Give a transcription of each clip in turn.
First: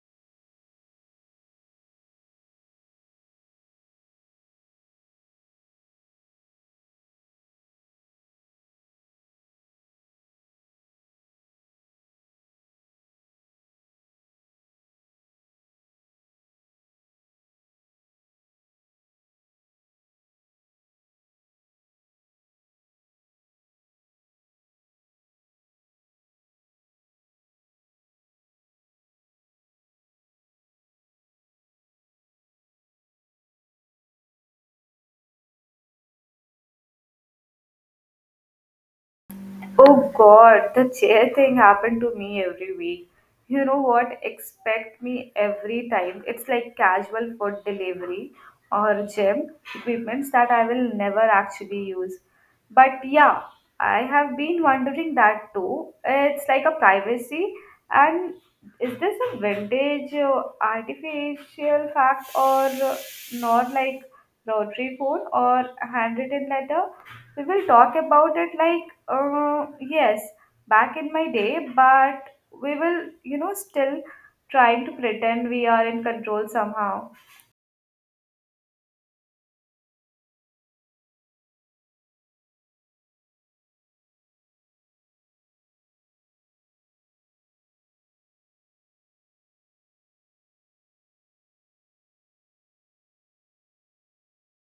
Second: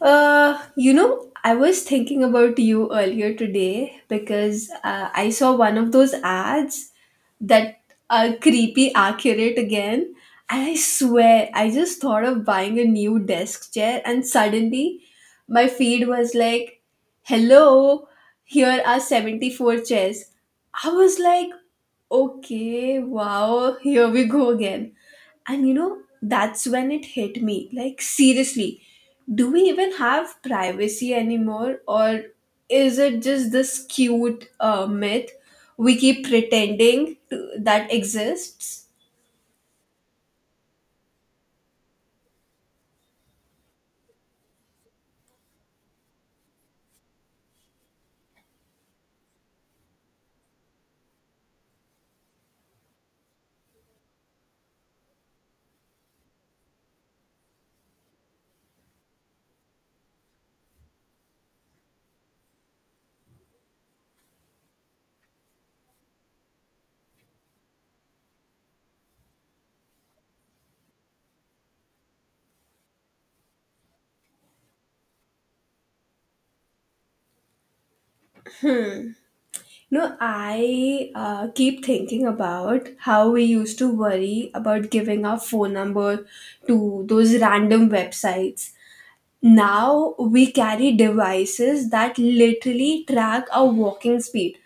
You know, I was thinking about you earlier today because I saw one of those ads that are creepy accurate again. And I swear, I just thought of buying a new desk chair, and suddenly my feed was like, hello, here are 74 chairs. I was like, okay, wow, here we go again. And you know, that's when it hit me. Like, seriously, do we even have privacy anymore? Or is it just this cute myth we keep pretending to, that exists? Oh God, the chair thing happened to me every week. You know what? Expect me every time. It's like casual food delivery or gym equipments that I will never actually use. But yeah, I have been wondering that too. It's like a privacy and is this a vintage artificial fact or not like rotary phone or handwritten letter? We will talk about it like, yes, back in my day, but we will, you know, still trying to pretend we are in control somehow. No, I keep thinking about how we used to worry about giving our phone number to those random websites. Now we carry devices that literally track our walking speed,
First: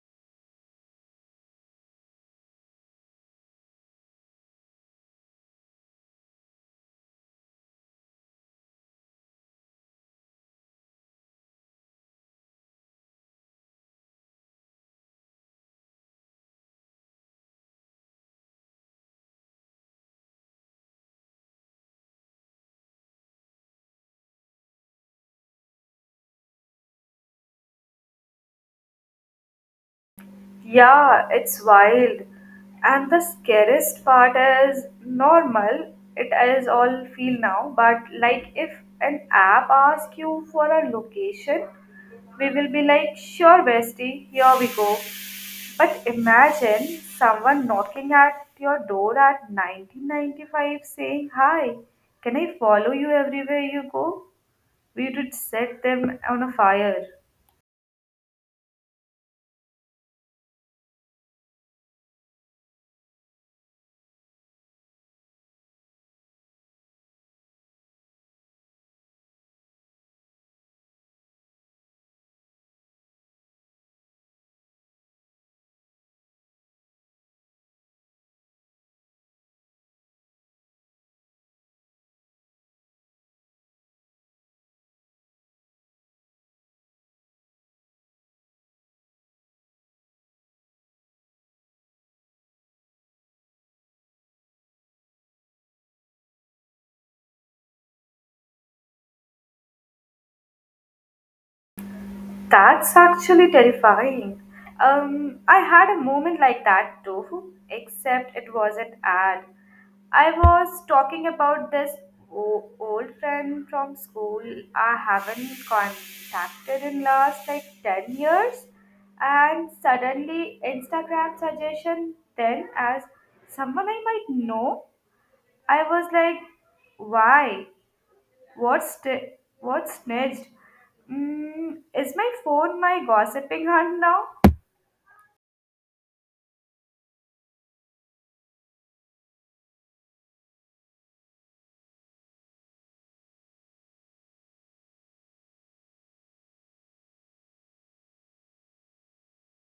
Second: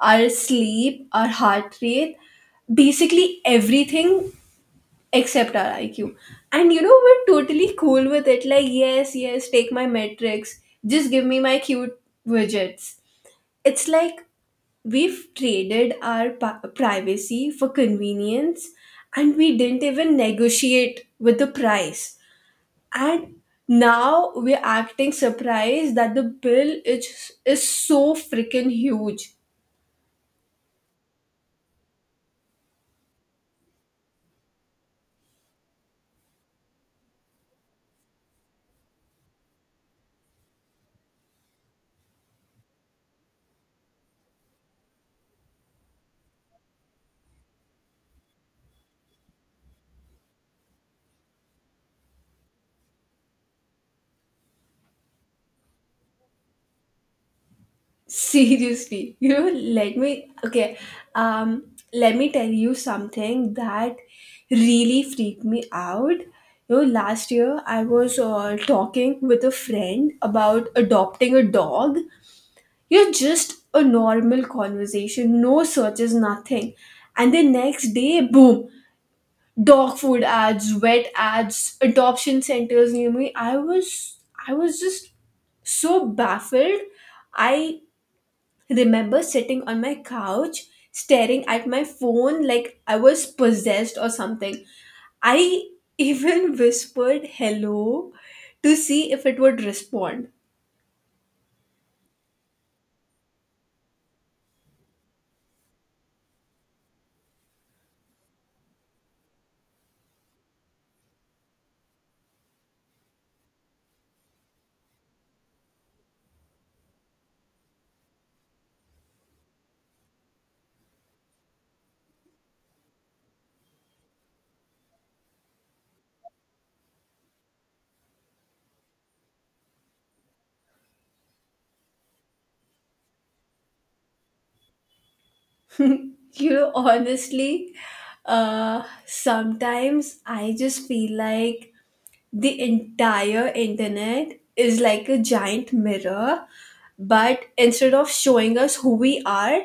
our sleep, our heart rate, basically everything except our IQ. And you know, we're totally cool with it. Like, yes, yes, take my metrics, just give me my cute widgets. It's like we've traded our privacy for convenience, and we didn't even negotiate with the price. And now we're acting surprised that the bill is so freaking huge. Yeah, it's wild. And the scariest part is normal. It is all feel now, but like if an app asks you for a location, we will be like, sure, bestie, here we go. But imagine someone knocking at your door at 1995 saying, hi, can I follow you everywhere you go? We would set them on a fire. Seriously, you know, let me okay. Um, Let me tell you something that really freaked me out. You know, last year I was talking with a friend about adopting a dog. You know, just a normal conversation, no searches, nothing. And the next day, boom, dog food ads, vet ads, adoption centers near me. I was just so baffled. I remember sitting on my couch staring at my phone like I was possessed or something. I even whispered hello to see if it would respond. That's actually terrifying. I had a moment like that too, except it was an ad. I was talking about this old friend from school I haven't contacted in last like 10 years and suddenly Instagram suggestion then as someone I might know. I was like, why? What's st- what's next? Mm, is my phone my gossiping hunt now? you honestly, sometimes I just feel like the entire internet is like a giant mirror, but instead of showing us who we are,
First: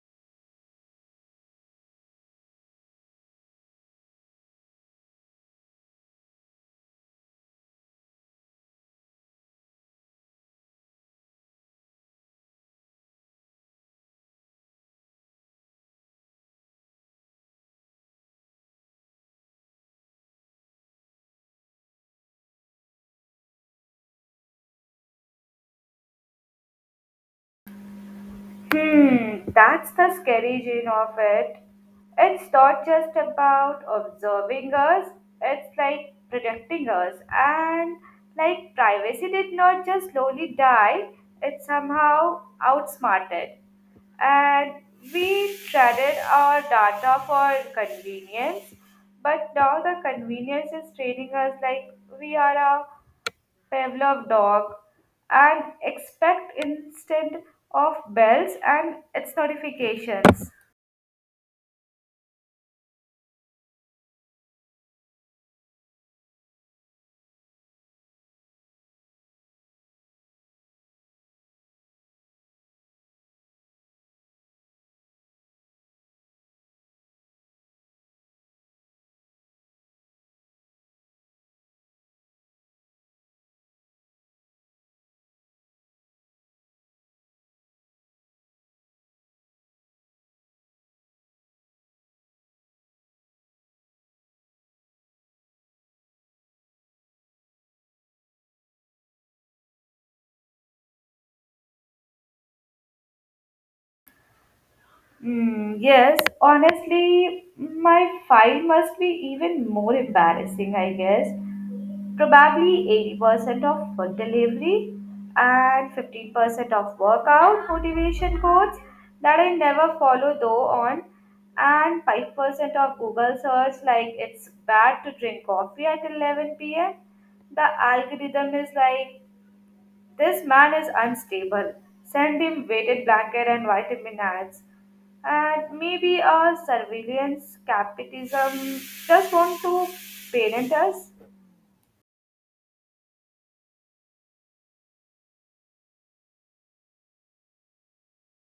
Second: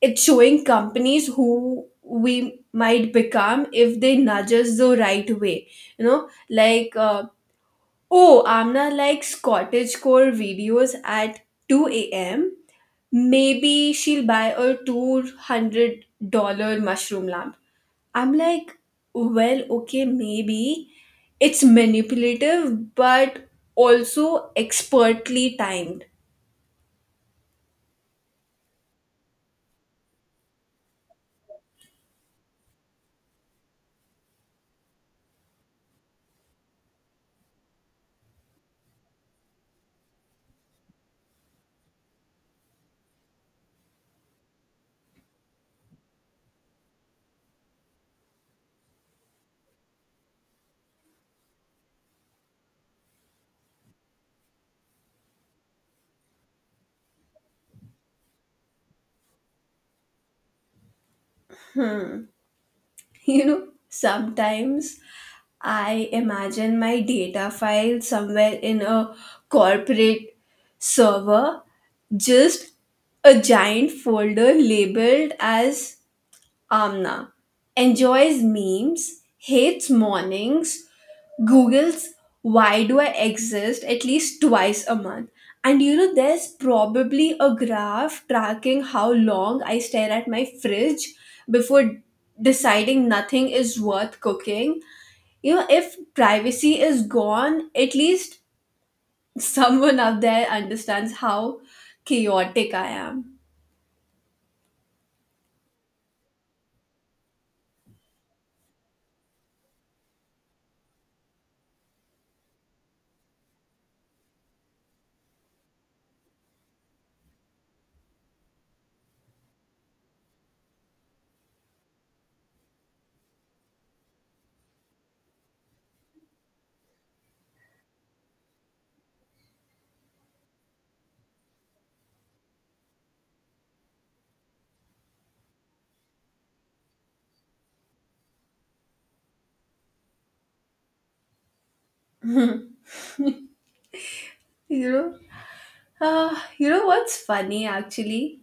it's showing companies who we might become if they nudge us the right way. Like, oh, amna likes cottage core videos at 2 a.m. Maybe she'll buy a $200 mushroom lamp. I'm like, well, okay, maybe it's manipulative but also expertly timed. Hmm, that's the scary gene of it. It's not just about observing us, it's like protecting us. And like privacy did not just slowly die, it somehow outsmarted. And we traded our data for convenience, but now the convenience is training us like we are a Pavlov dog and expect instead of bells and its notifications. Sometimes I imagine my data file somewhere in a corporate server, just a giant folder labeled as Amna. Enjoys memes, hates mornings, Googles why do I exist at least twice a month. And you know, there's probably a graph tracking how long I stare at my fridge before deciding nothing is worth cooking. If privacy is gone, at least someone out there understands how chaotic I am. Mm, yes, honestly, my file must be even more embarrassing, I guess. Probably 80% of food delivery and 15% of workout motivation quotes that I never follow though on and 5% of Google search like it's bad to drink coffee at 11 p.m. The algorithm is like this man is unstable. Send him weighted blanket and vitamin ads. And maybe a surveillance capitalism just want to parent us. you know you know what's funny? Actually,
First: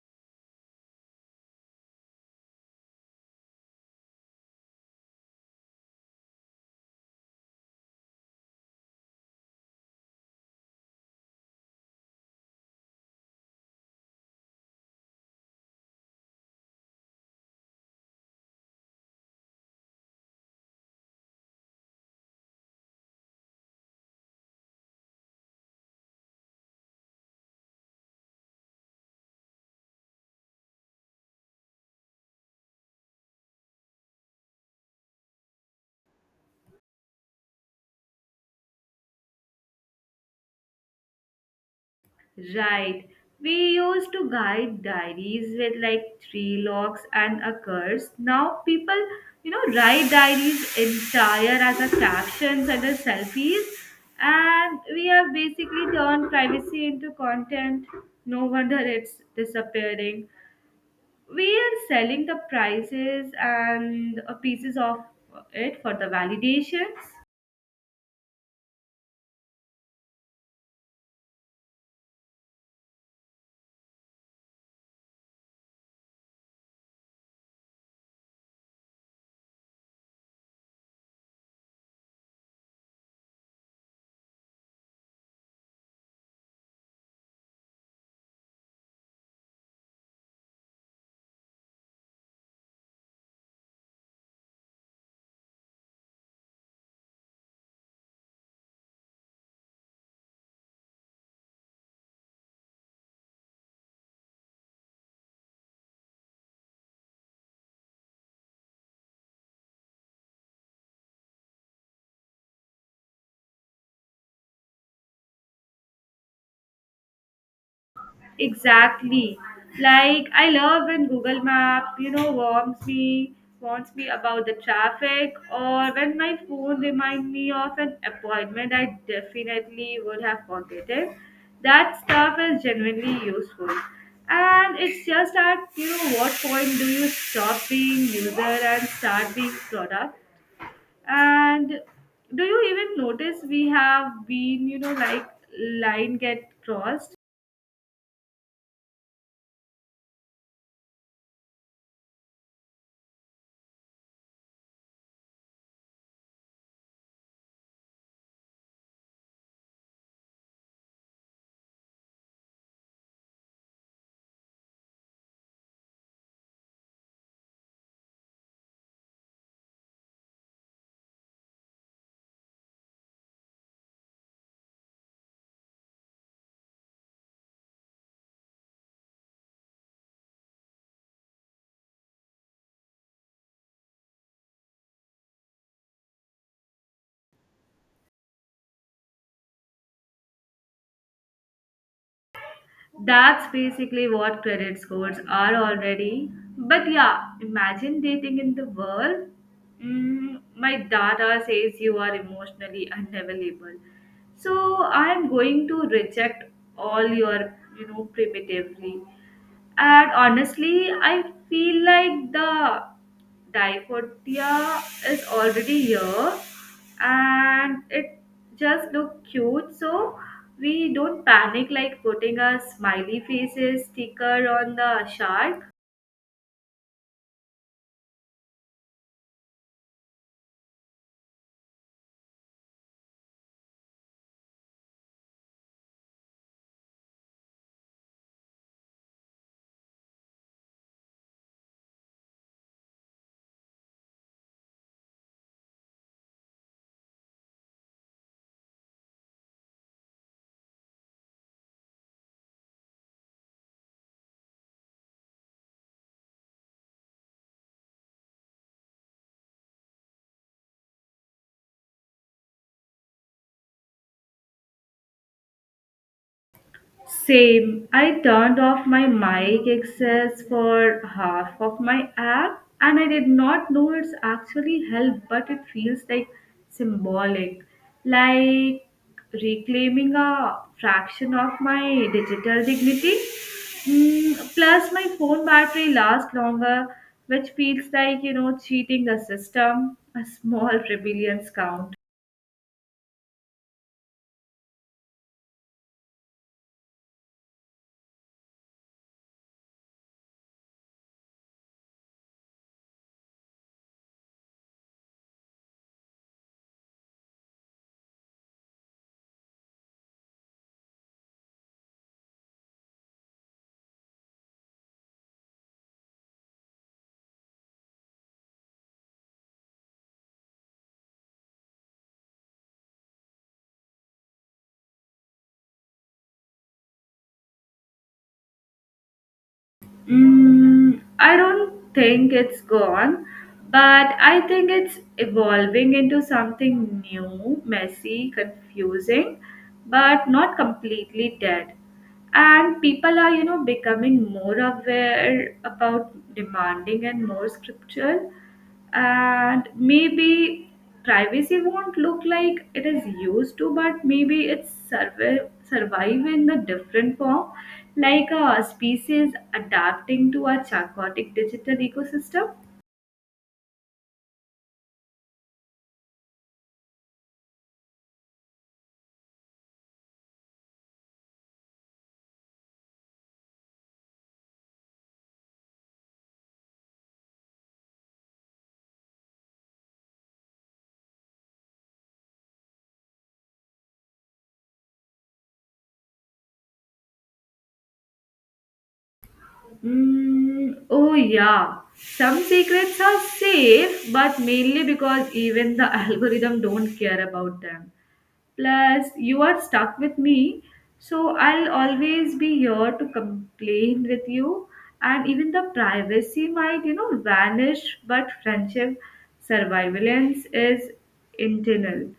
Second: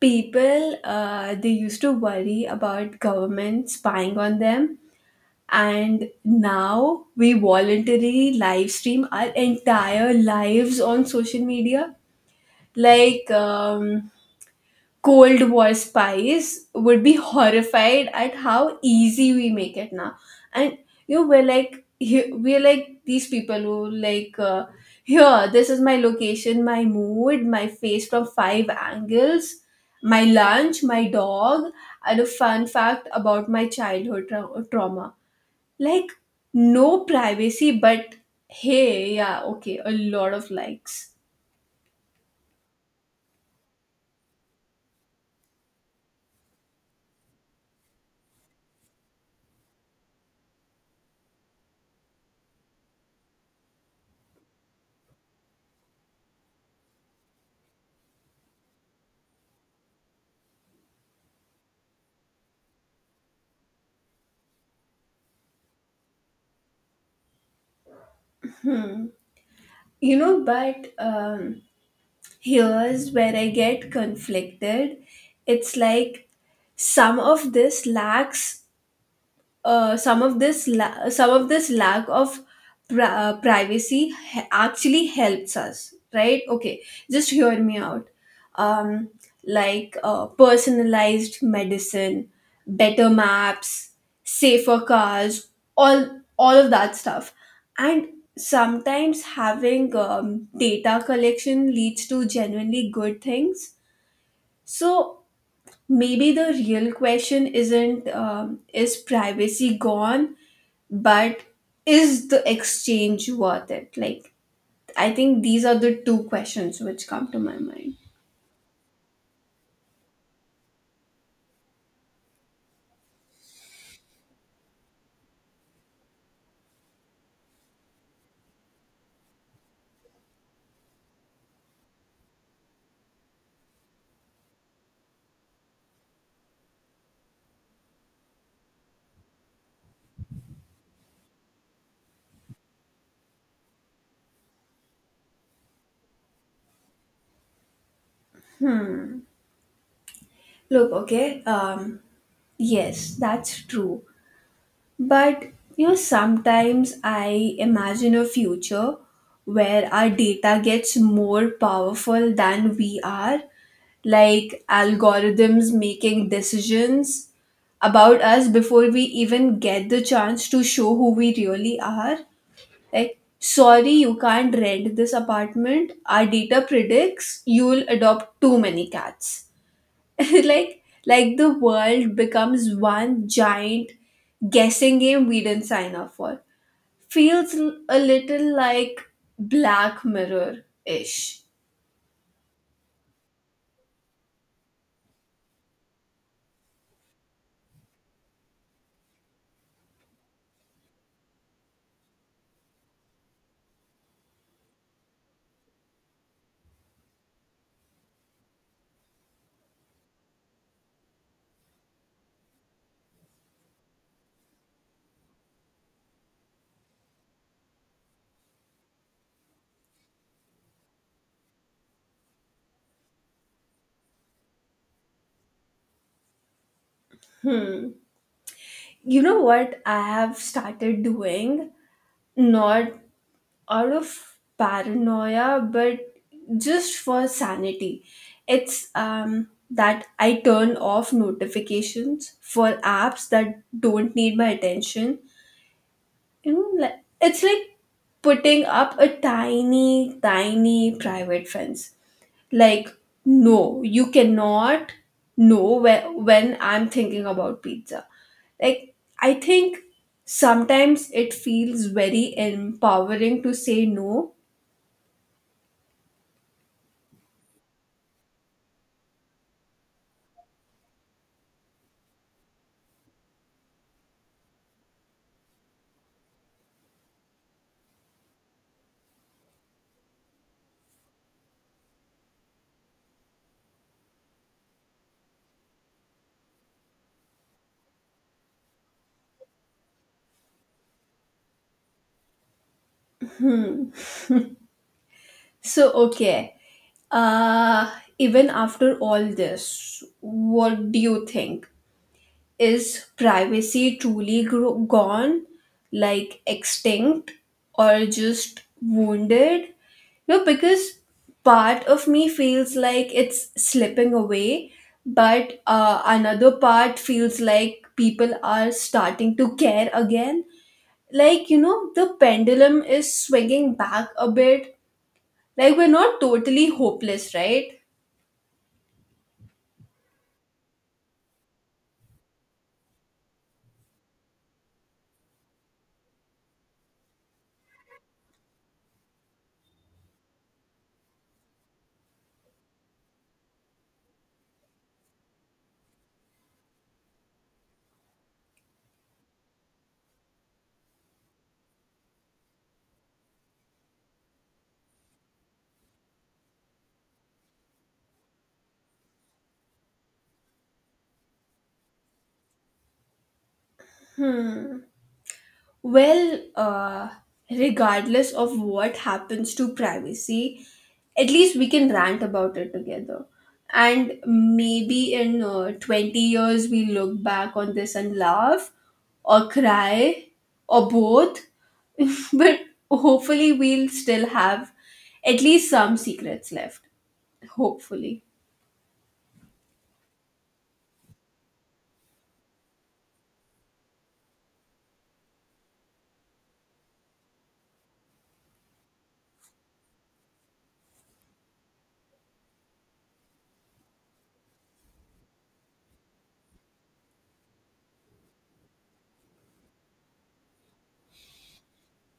people they used to worry about government spying on them, and now we voluntarily live stream our entire lives on social media. Like, Cold War spies would be horrified at how easy we make it now. And you know, we're like these people who like, here. This is my location, my mood, my face from five angles, my lunch, my dog, and a fun fact about my childhood trauma. Like, no privacy, but hey, yeah, okay, a lot of likes. Right. We used to guide diaries with like three locks and a curse. Now people, you know, write diaries entire as a captions and a selfies. And we have basically turned privacy into content. No wonder it's disappearing. We are selling the prices and pieces of it for the validations. You know, but here's where I get conflicted. It's like some of this lacks some of this la- some of this lack of privacy actually helps us, right? Okay, just hear me out. um, like, personalized medicine, better maps, safer cars, all of that stuff. And sometimes having, data collection leads to genuinely good things. So maybe the real question isn't, is privacy gone, but is the exchange worth it? Like, I think these are the two questions which come to my mind. Exactly. Like I love when Google Map, you know, warns me about the traffic, or when my phone reminds me of an appointment I definitely would have forgotten. That stuff is genuinely useful. And it's just at you know what point do you stop being user and start being product? And do you even notice we have been, you know, like line get crossed? Look, okay, yes, that's true. But you know, sometimes I imagine a future where our data gets more powerful than we are, like algorithms making decisions about us before we even get the chance to show who we really are. Like, sorry, you can't rent this apartment. Our data predicts you will adopt too many cats. Like, the world becomes one giant guessing game we didn't sign up for. Feels a little like Black Mirror ish. That's basically what credit scores are already. But yeah, imagine dating in the world. Mm, my data says you are emotionally unavailable. So I'm going to reject all your, you know, primitively. And honestly, I feel like the diaphotia is already here and it just look cute. So we don't panic like putting a smiley faces sticker on the shark. Hmm. You know what I have started doing? Not out of paranoia, but just for sanity. It's, that I turn off notifications for apps that don't need my attention. You know, like, it's like putting up a tiny, tiny private fence. Like, no, you cannot know when I'm thinking about pizza. Like, I think sometimes it feels very empowering to say no. Same. I turned off my mic access for half of my app and I did not know it's actually helped, but it feels like symbolic. Like reclaiming a fraction of my digital dignity. Mm, plus, my phone battery lasts longer, which feels like, you know, cheating the system. A small rebellion counts. So, okay. Uh, even after all this, what do you think? Is privacy truly gone, like extinct, or just wounded? No, because part of me feels like it's slipping away, but another part feels like people are starting to care again. Like, you know, the pendulum is swinging back a bit, like we're not totally hopeless, right? Mm, I don't think it's gone, but I think it's evolving into something new, messy, confusing, but not completely dead. And people are, you know, becoming more aware about demanding and more scriptural and maybe privacy won't look like it is used to but maybe it's survive in a different form like a species adapting to a chaotic digital ecosystem. Hmm. Well, regardless of what happens to privacy, at least we can rant about it together. And maybe in, 20 years, we look back on this and laugh or cry or both. But hopefully, we'll still have at least some secrets left. Hopefully. Mm, oh, yeah. Some secrets are safe, but mainly because even the algorithm don't care about them. Plus, you are stuck with me, so I'll always be here to complain with you. And even the privacy might, you know, vanish, but friendship survivalence is internal.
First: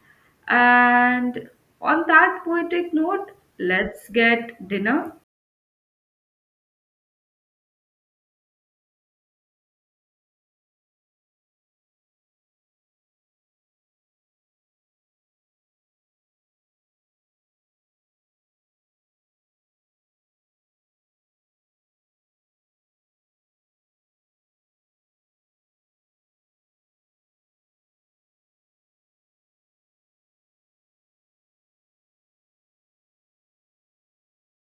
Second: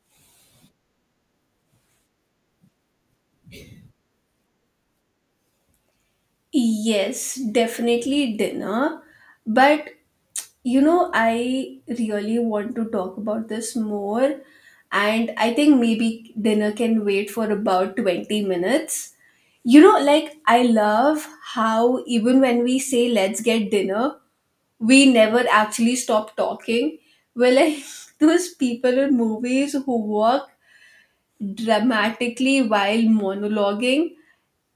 And on that poetic note, let's get dinner. Yes, definitely dinner. But you know, I really want to talk about this more, and I think maybe dinner can wait for about 20 minutes. You know, like I love how even when we say let's get dinner, we never actually stop talking. We're like those people in movies who walk dramatically while monologuing,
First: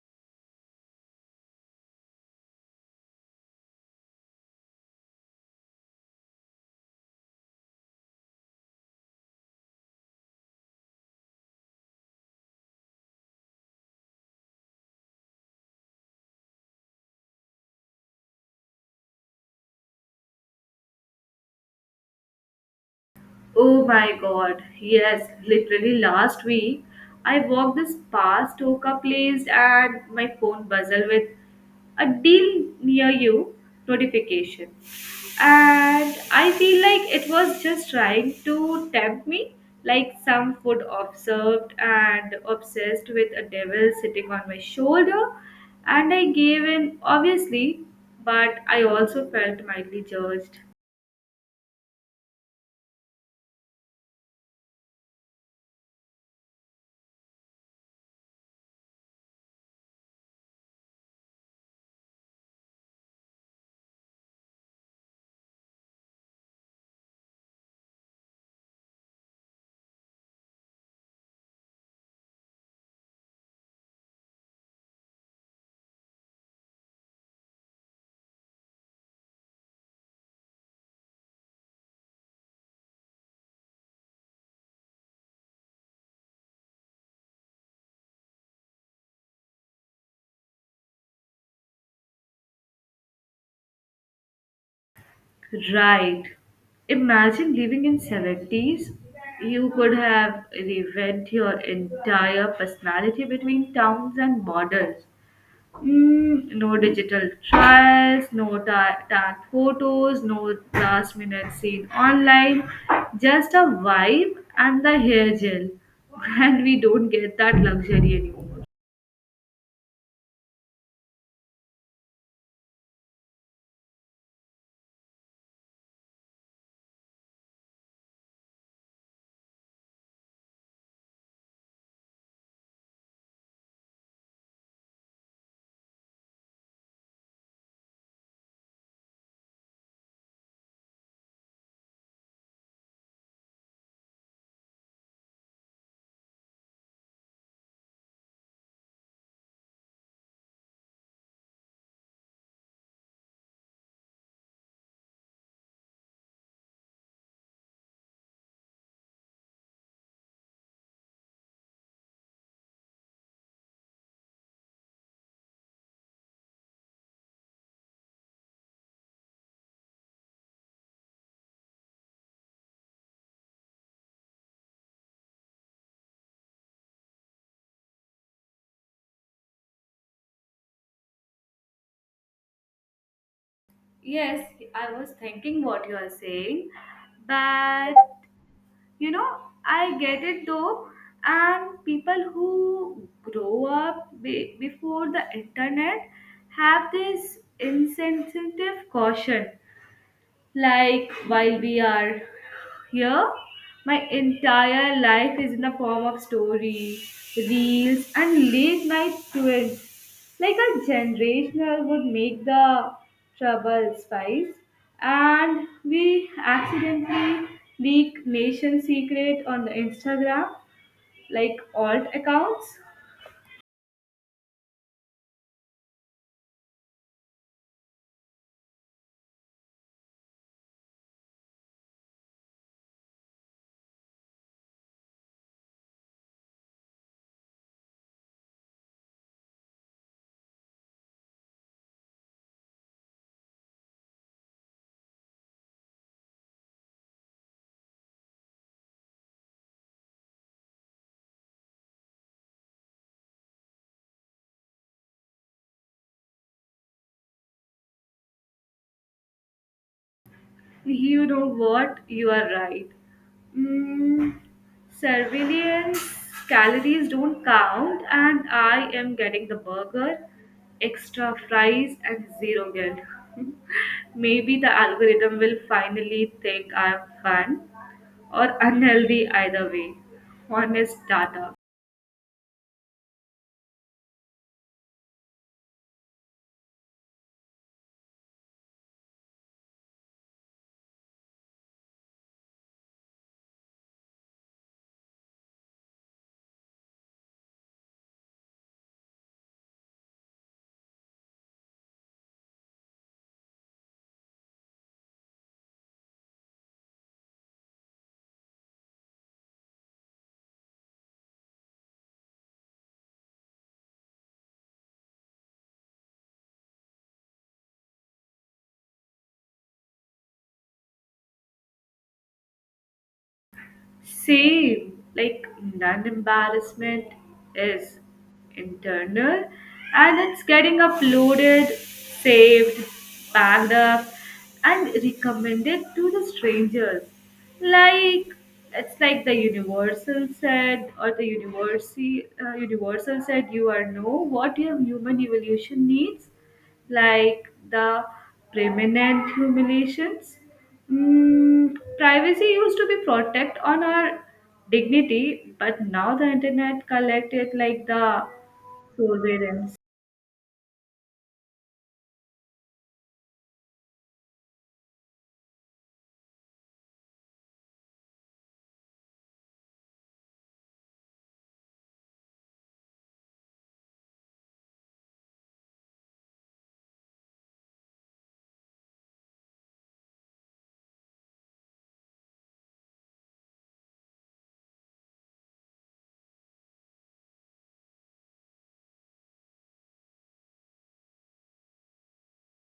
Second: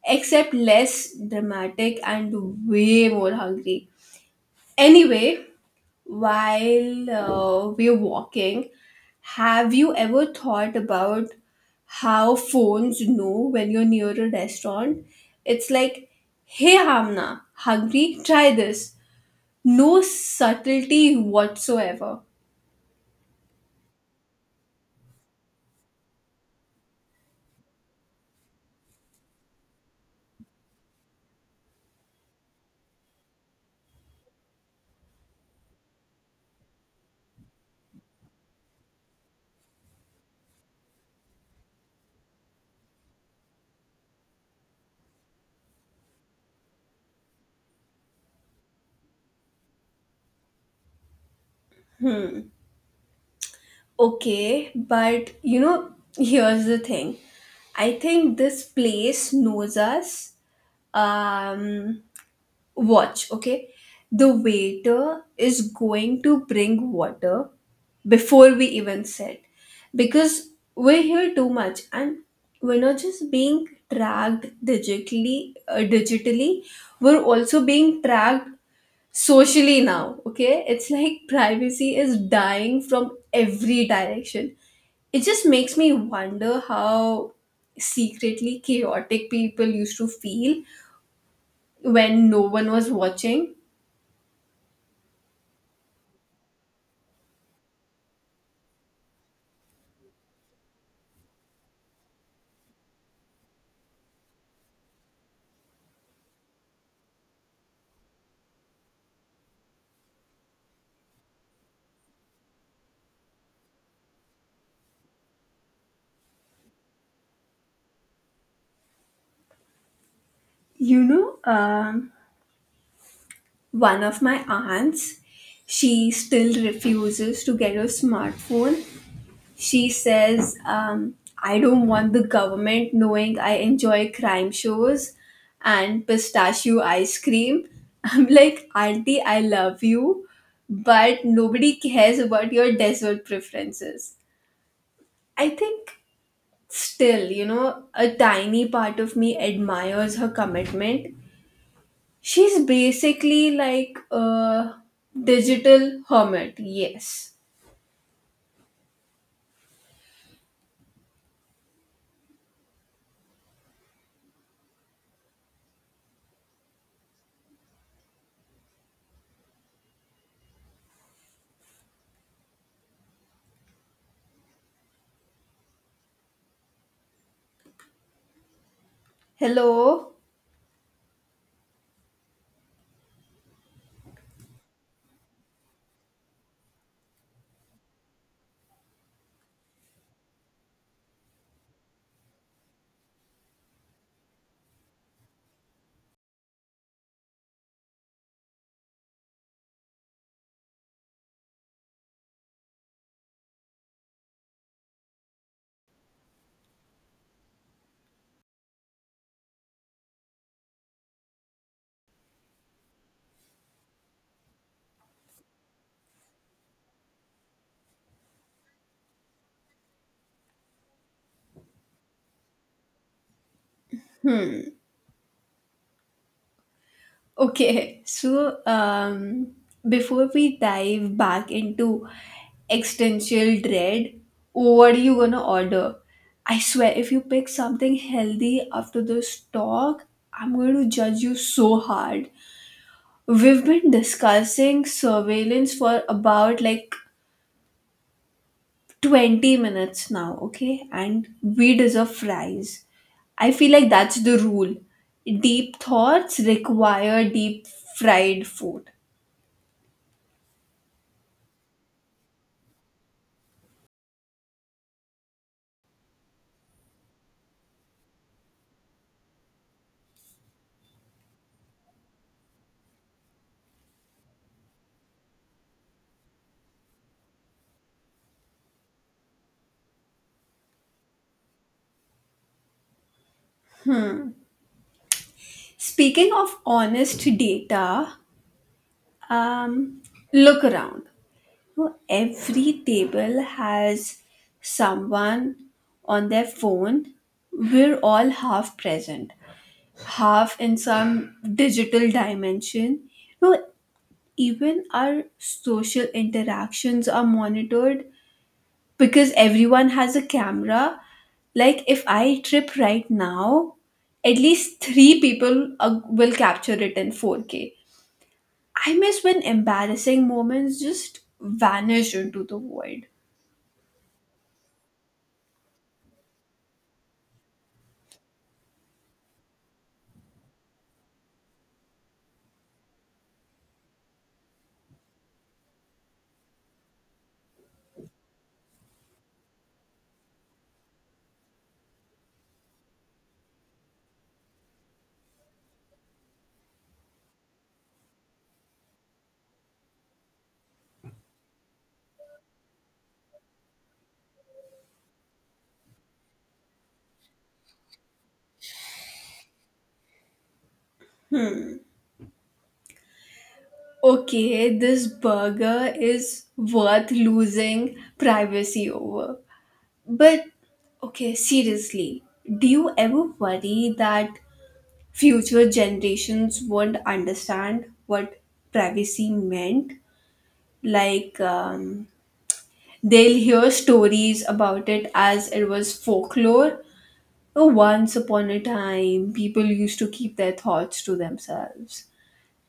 except less dramatic and way more hungry. Anyway, while we're walking, have you ever thought about how phones know when you're near a restaurant? It's like, hey, Hamna, hungry? Try this. No subtlety whatsoever. Oh my god, yes, literally last week I walked this past Oka place and my phone buzzed with a deal near you notification. And I feel like it was just trying to tempt me, like some food observed and obsessed with a devil sitting on my shoulder. And I gave in, obviously, but I also felt mildly judged. Okay, but you know, here's the thing. I think this place knows us. Um, Watch, okay? The waiter is going to bring water before we even sit, because we hear too much, and we're not just being tracked digitally, we're also being tracked socially now. Okay, it's like privacy is dying from every direction. It just makes me wonder how secretly chaotic people used to feel when no one was watching. Right. Imagine living in 70's. You could have revved your entire personality between towns and models. Mm, no digital trials, tagged photos, no last minute scene online. Just a vibe and the hair gel. And we don't get that luxury anymore. You know, one of my aunts, she still refuses to get a smartphone. She says, I don't want the government knowing I enjoy crime shows and pistachio ice cream. I'm like, Auntie, I love you, but nobody cares about your dessert preferences. I think still, you know, a tiny part of me admires her commitment. She's basically like a digital hermit. Yes. Hello. Yes, I was thinking what you are saying, but you know I get it though and people who grow up before the internet have this insensitive caution like while we are here, my entire life is in the form of story, reels, and late night twins. Like a generational would make the trouble spice, and we accidentally leak nation secret on the Instagram, like alt accounts. Okay. So, before we dive back into existential dread, what are you gonna order? I swear, if you pick something healthy after this talk, I'm going to judge you so hard. We've been discussing surveillance for about like 20 minutes now, okay? And we deserve fries. I feel like that's the rule. Deep thoughts require deep fried food. You know what? You are right. Mm, surveillance calories don't count, and I am getting the burger, extra fries, and zero guilt. Maybe the algorithm will finally think I am fun or unhealthy either way. Honest data. Speaking of honest data, um, look around. So every table has someone on their phone. We're all half present, half in some digital dimension. No, even our social interactions are monitored because everyone has a camera. Like if I trip right now, at least three people will capture it in 4K. I miss when embarrassing moments just vanish into the void. Same, like non embarrassment is internal and it's getting uploaded, saved, backed up, and recommended to the strangers. Like it's like the universal said, or the universal said, you are know what your human evolution needs like the permanent humiliations. Mm, privacy used to be protect on our dignity, but now the internet collect it like the surveillance. Okay, this burger is worth losing privacy over. But okay, seriously, do you ever worry that future generations won't understand what privacy meant? Like, they'll hear stories about it as it was folklore. Oh, once upon a time, people used to keep their thoughts to themselves.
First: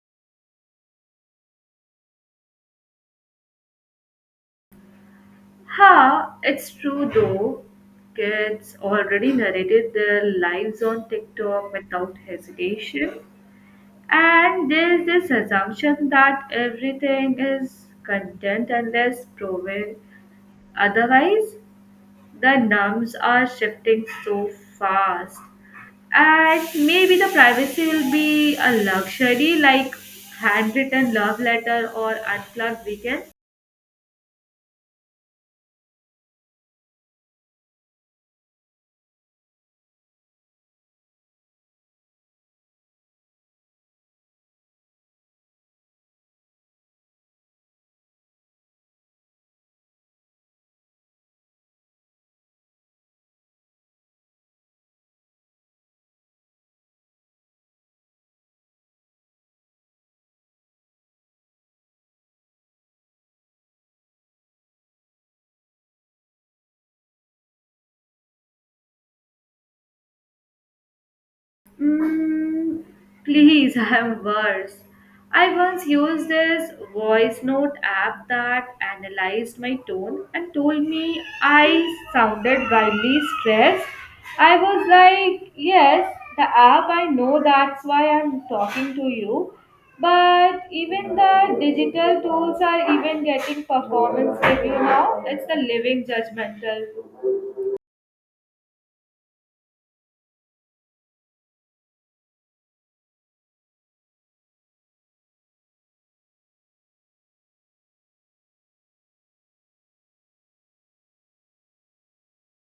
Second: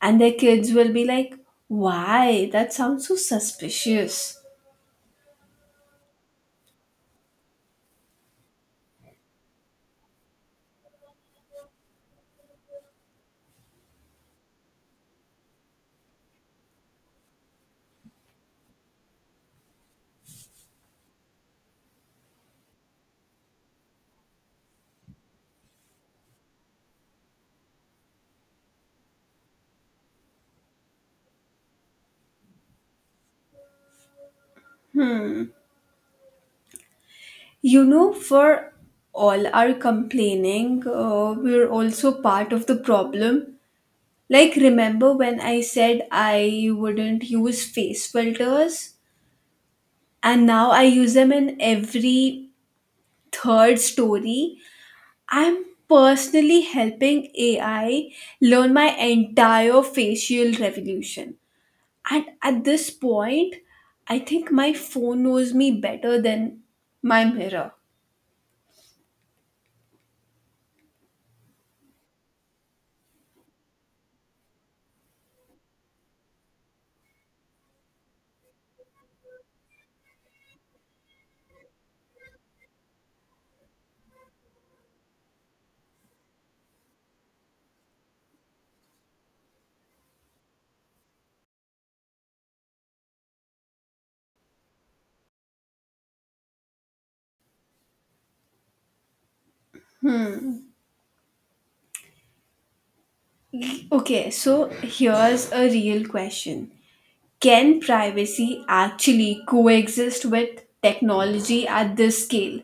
And their kids will be like, why? That sounds so suspicious. Ha, it's true though. Kids already narrated their lives on TikTok without hesitation. And there's this assumption that everything is content unless proven otherwise. The norms are shifting so fast, and maybe the privacy will be a luxury like handwritten love letter or unplugged weekend. You know, for all our complaining, we're also part of the problem. Like, remember when I said I wouldn't use face filters? And now I use them in every third story. I'm personally helping AI learn my entire facial revolution. And at this point, I think my phone knows me better than my mirror. Mm, please, I'm worse. I once used this voice note app that analyzed my tone and told me I sounded wildly stressed. I was like, yes, the app, I know that's why I'm talking to you. But even the digital tools are even getting performance review now. It's the living judgmental. Okay, so here's a real question. Can privacy actually coexist with technology at this scale,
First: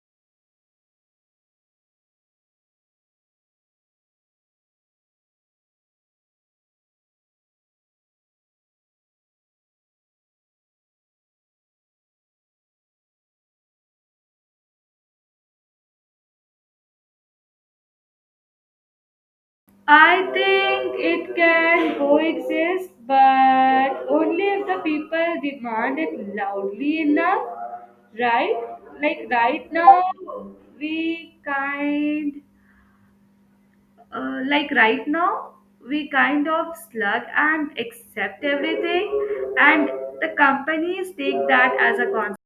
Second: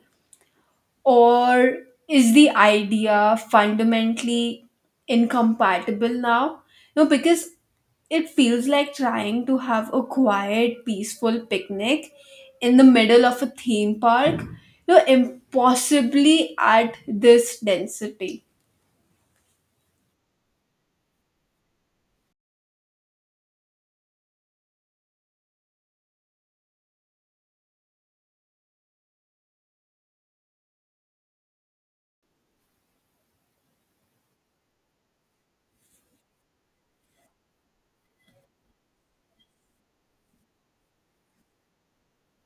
or is the idea fundamentally incompatible now? No, because it feels like trying to have a quiet, peaceful picnic in the middle of a theme park. No, impossibly at this density. I think it can coexist, but only if the people demand it loudly enough, right? Like right now, we kind, like right now, we kind of slug and accept everything, and the companies take that as a concept.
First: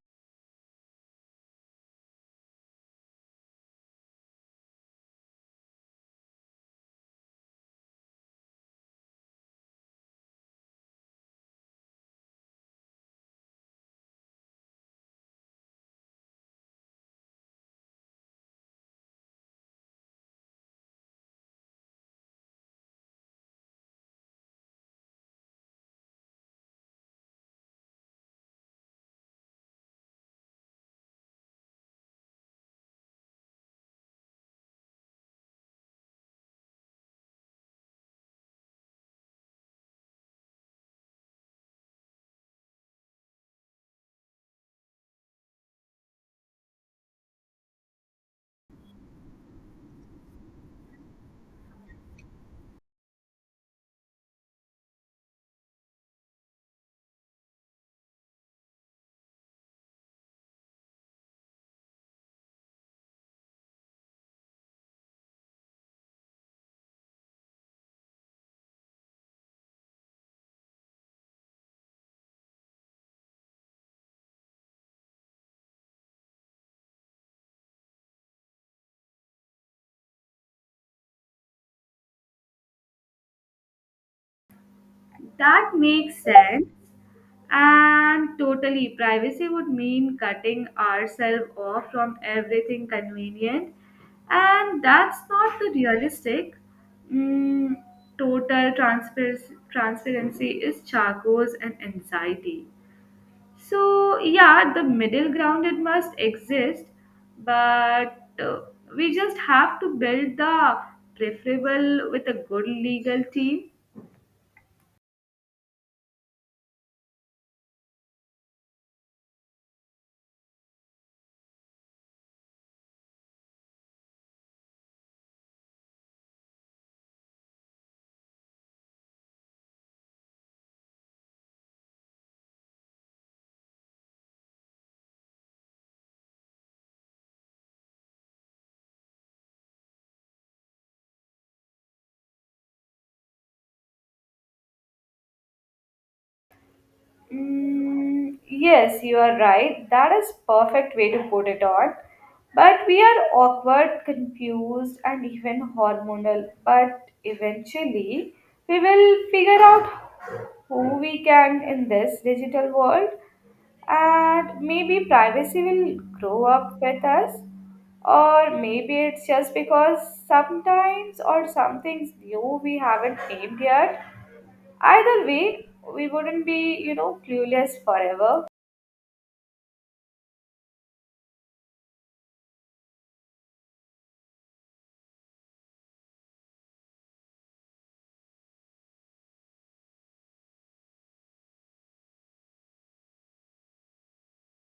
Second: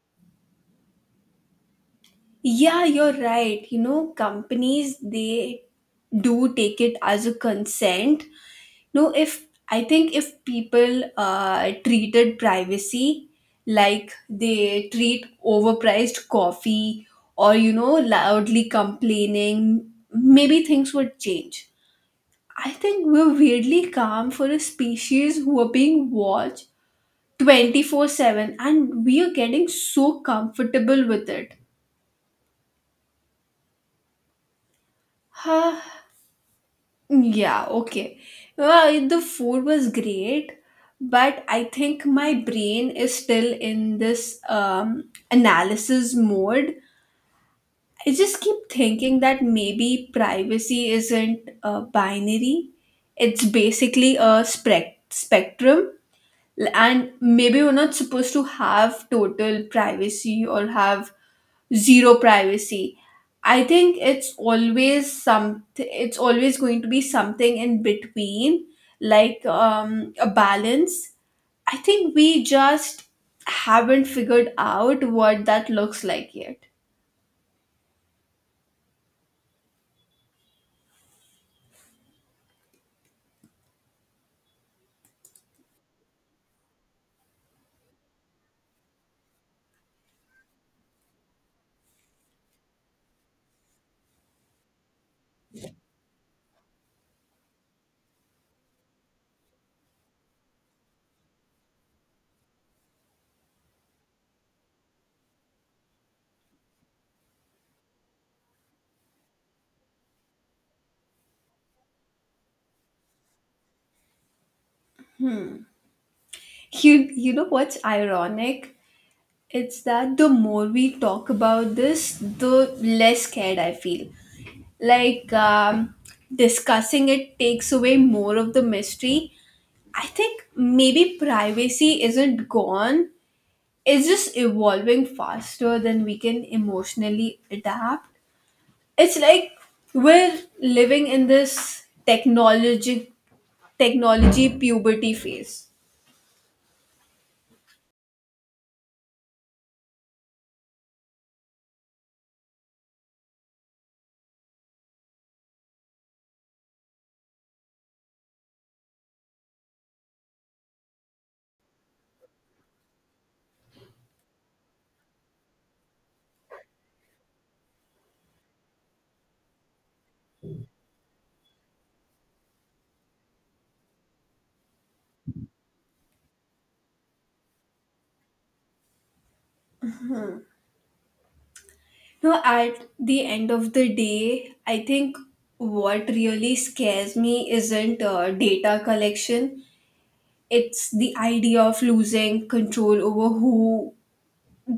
Yeah, you're right. You know, companies, they do take it as a consent. No, if I think, if people treated privacy like they treat overpriced coffee, or loudly complaining, maybe things would change. I think we're weirdly calm for a species who are being watched 24/7, and we are getting so comfortable with it. Yeah, okay. Well, the food was great, but I think my brain is still in this, analysis mode. I just keep thinking that maybe privacy isn't, binary. It's basically a spectrum, and maybe we're not supposed to have total privacy or have zero privacy. I think it's always going to be something in between, like, a balance. I think we just haven't figured out what that looks like yet. That makes sense. And totally, privacy would mean cutting ourselves off from everything convenient, and that's not the realistic. Mm, total transpar- transparency is Chaco's and anxiety. So, yeah, the middle ground it must exist, but we just have to build the preferable with a good legal team. You know what's ironic? It's that the more we talk about this, the less scared I feel. Like, discussing it takes away more of the mystery. I think maybe privacy isn't gone. It's just evolving faster than we can emotionally adapt. It's like we're living in this technology puberty phase. Mm, yes, you are right. That is perfect way to put it on. But we are awkward, confused, and even hormonal. But eventually, we will figure out who we can in this digital world, and maybe privacy will grow up with us. Or maybe it's just because sometimes or some things new we haven't named yet. Either way, we wouldn't be, you know, clueless forever. Now at the end of the day, I think what really scares me isn't, data collection. It's the idea of losing control over who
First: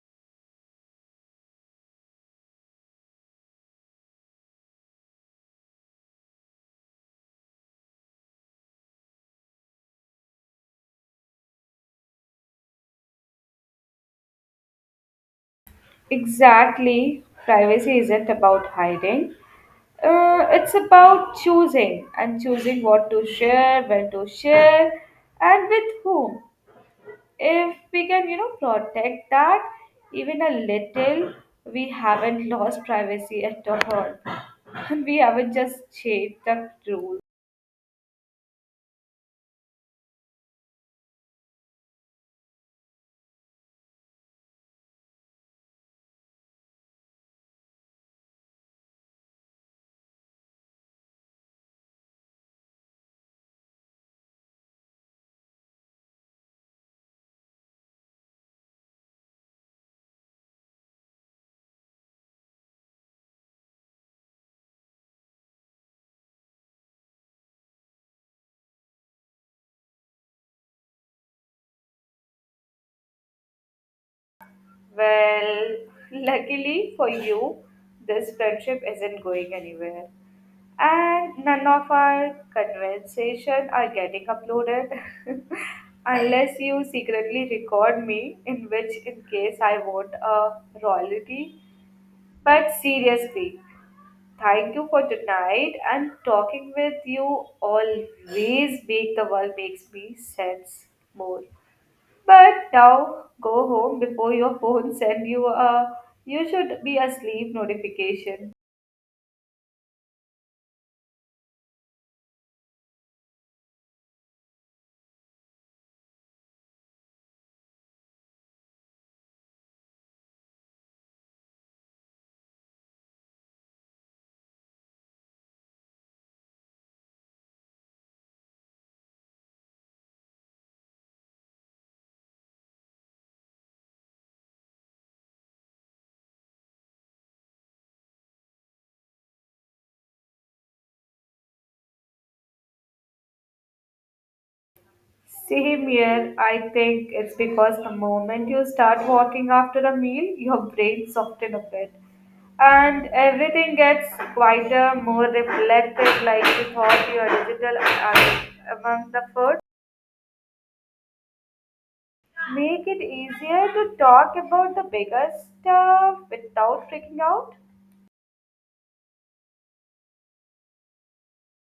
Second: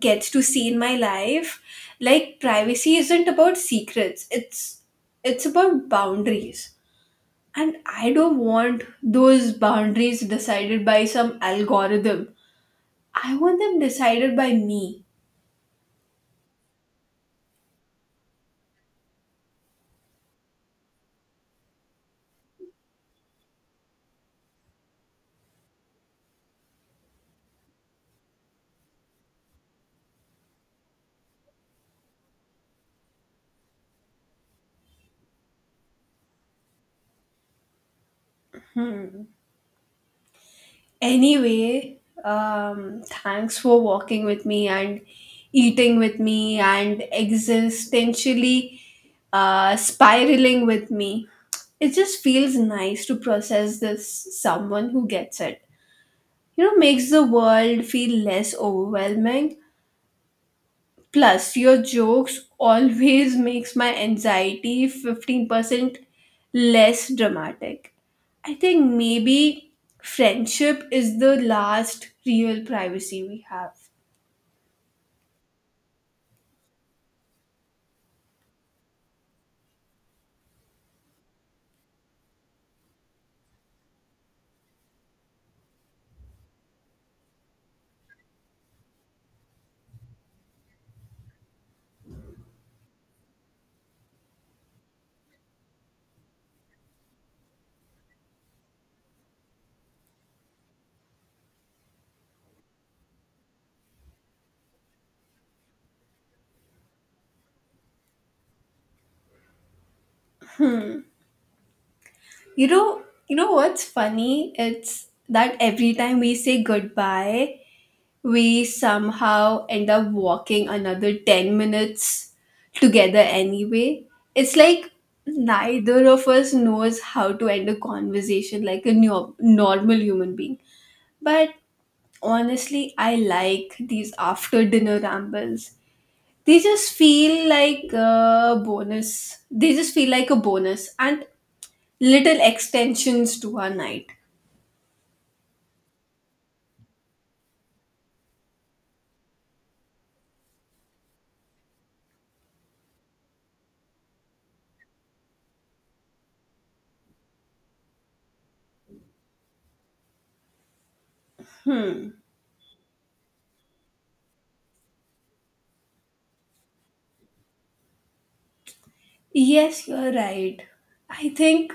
gets to see in my life. Like, privacy isn't about secrets, it's about boundaries, and I don't want those boundaries decided by some algorithm. I want them decided by me. Exactly. Privacy isn't about hiding. It's about choosing and choosing what to share, when to share, and with whom. If we can, you know, protect that even a little, we haven't lost privacy at all. We haven't just changed the rules. Hmm. Anyway, thanks for walking with me, and eating with me, and existentially spiraling with me. It just feels nice to process this, someone who gets it, makes the world feel less overwhelming. Plus, your jokes always makes my anxiety 15% less dramatic. I think maybe friendship is the last real privacy we have. Well, luckily for you, this friendship isn't going anywhere. And none of our conversation are getting uploaded unless you secretly record me, in which in case I want a royalty. But seriously, thank you for tonight and talking with you always make the world makes me sense more. But now go home before your phone send you a you should be asleep notification. You know what's funny? It's that every time we say goodbye, we somehow end up walking another 10 minutes together anyway. It's like neither of us knows how to end a conversation like a normal human being. But honestly, I like these after dinner rambles. They just feel like a bonus. And little extensions to our night. Same here, I think it's because the moment you start walking after a meal, your brain softens a bit. And everything gets quieter, more reflective, like you thought your digital among the food. Make it easier to talk about the bigger stuff without freaking out. Yes, you're right. I think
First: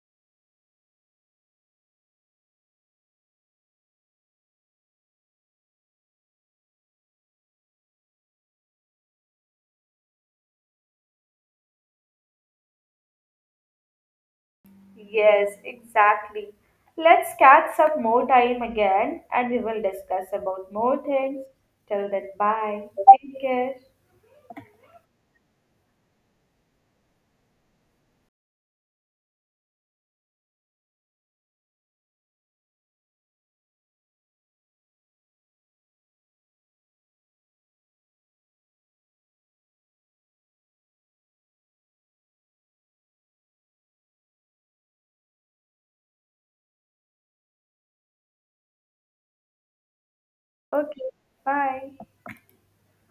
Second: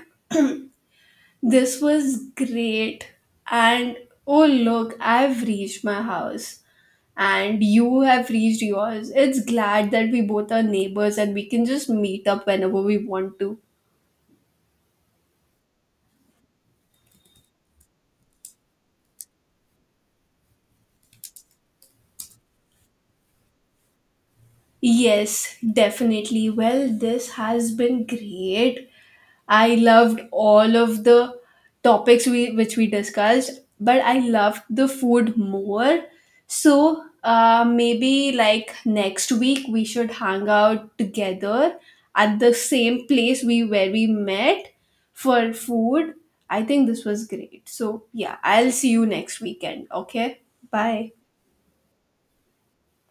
this was great. And oh, look, I've reached my house. And you have reached yours. It's glad that we both are neighbors and we can just meet up whenever we want to. Yes, exactly. Let's catch up more time again and we will discuss about more things. Till then, bye. Take care. Yes, definitely. Well, this has been great. I loved all of the topics we which we discussed, but I loved the food more. So maybe like next week we should hang out together at the same place we where we met for food. I think this was great. So yeah, I'll see you next weekend. Okay, Okay, bye. bye.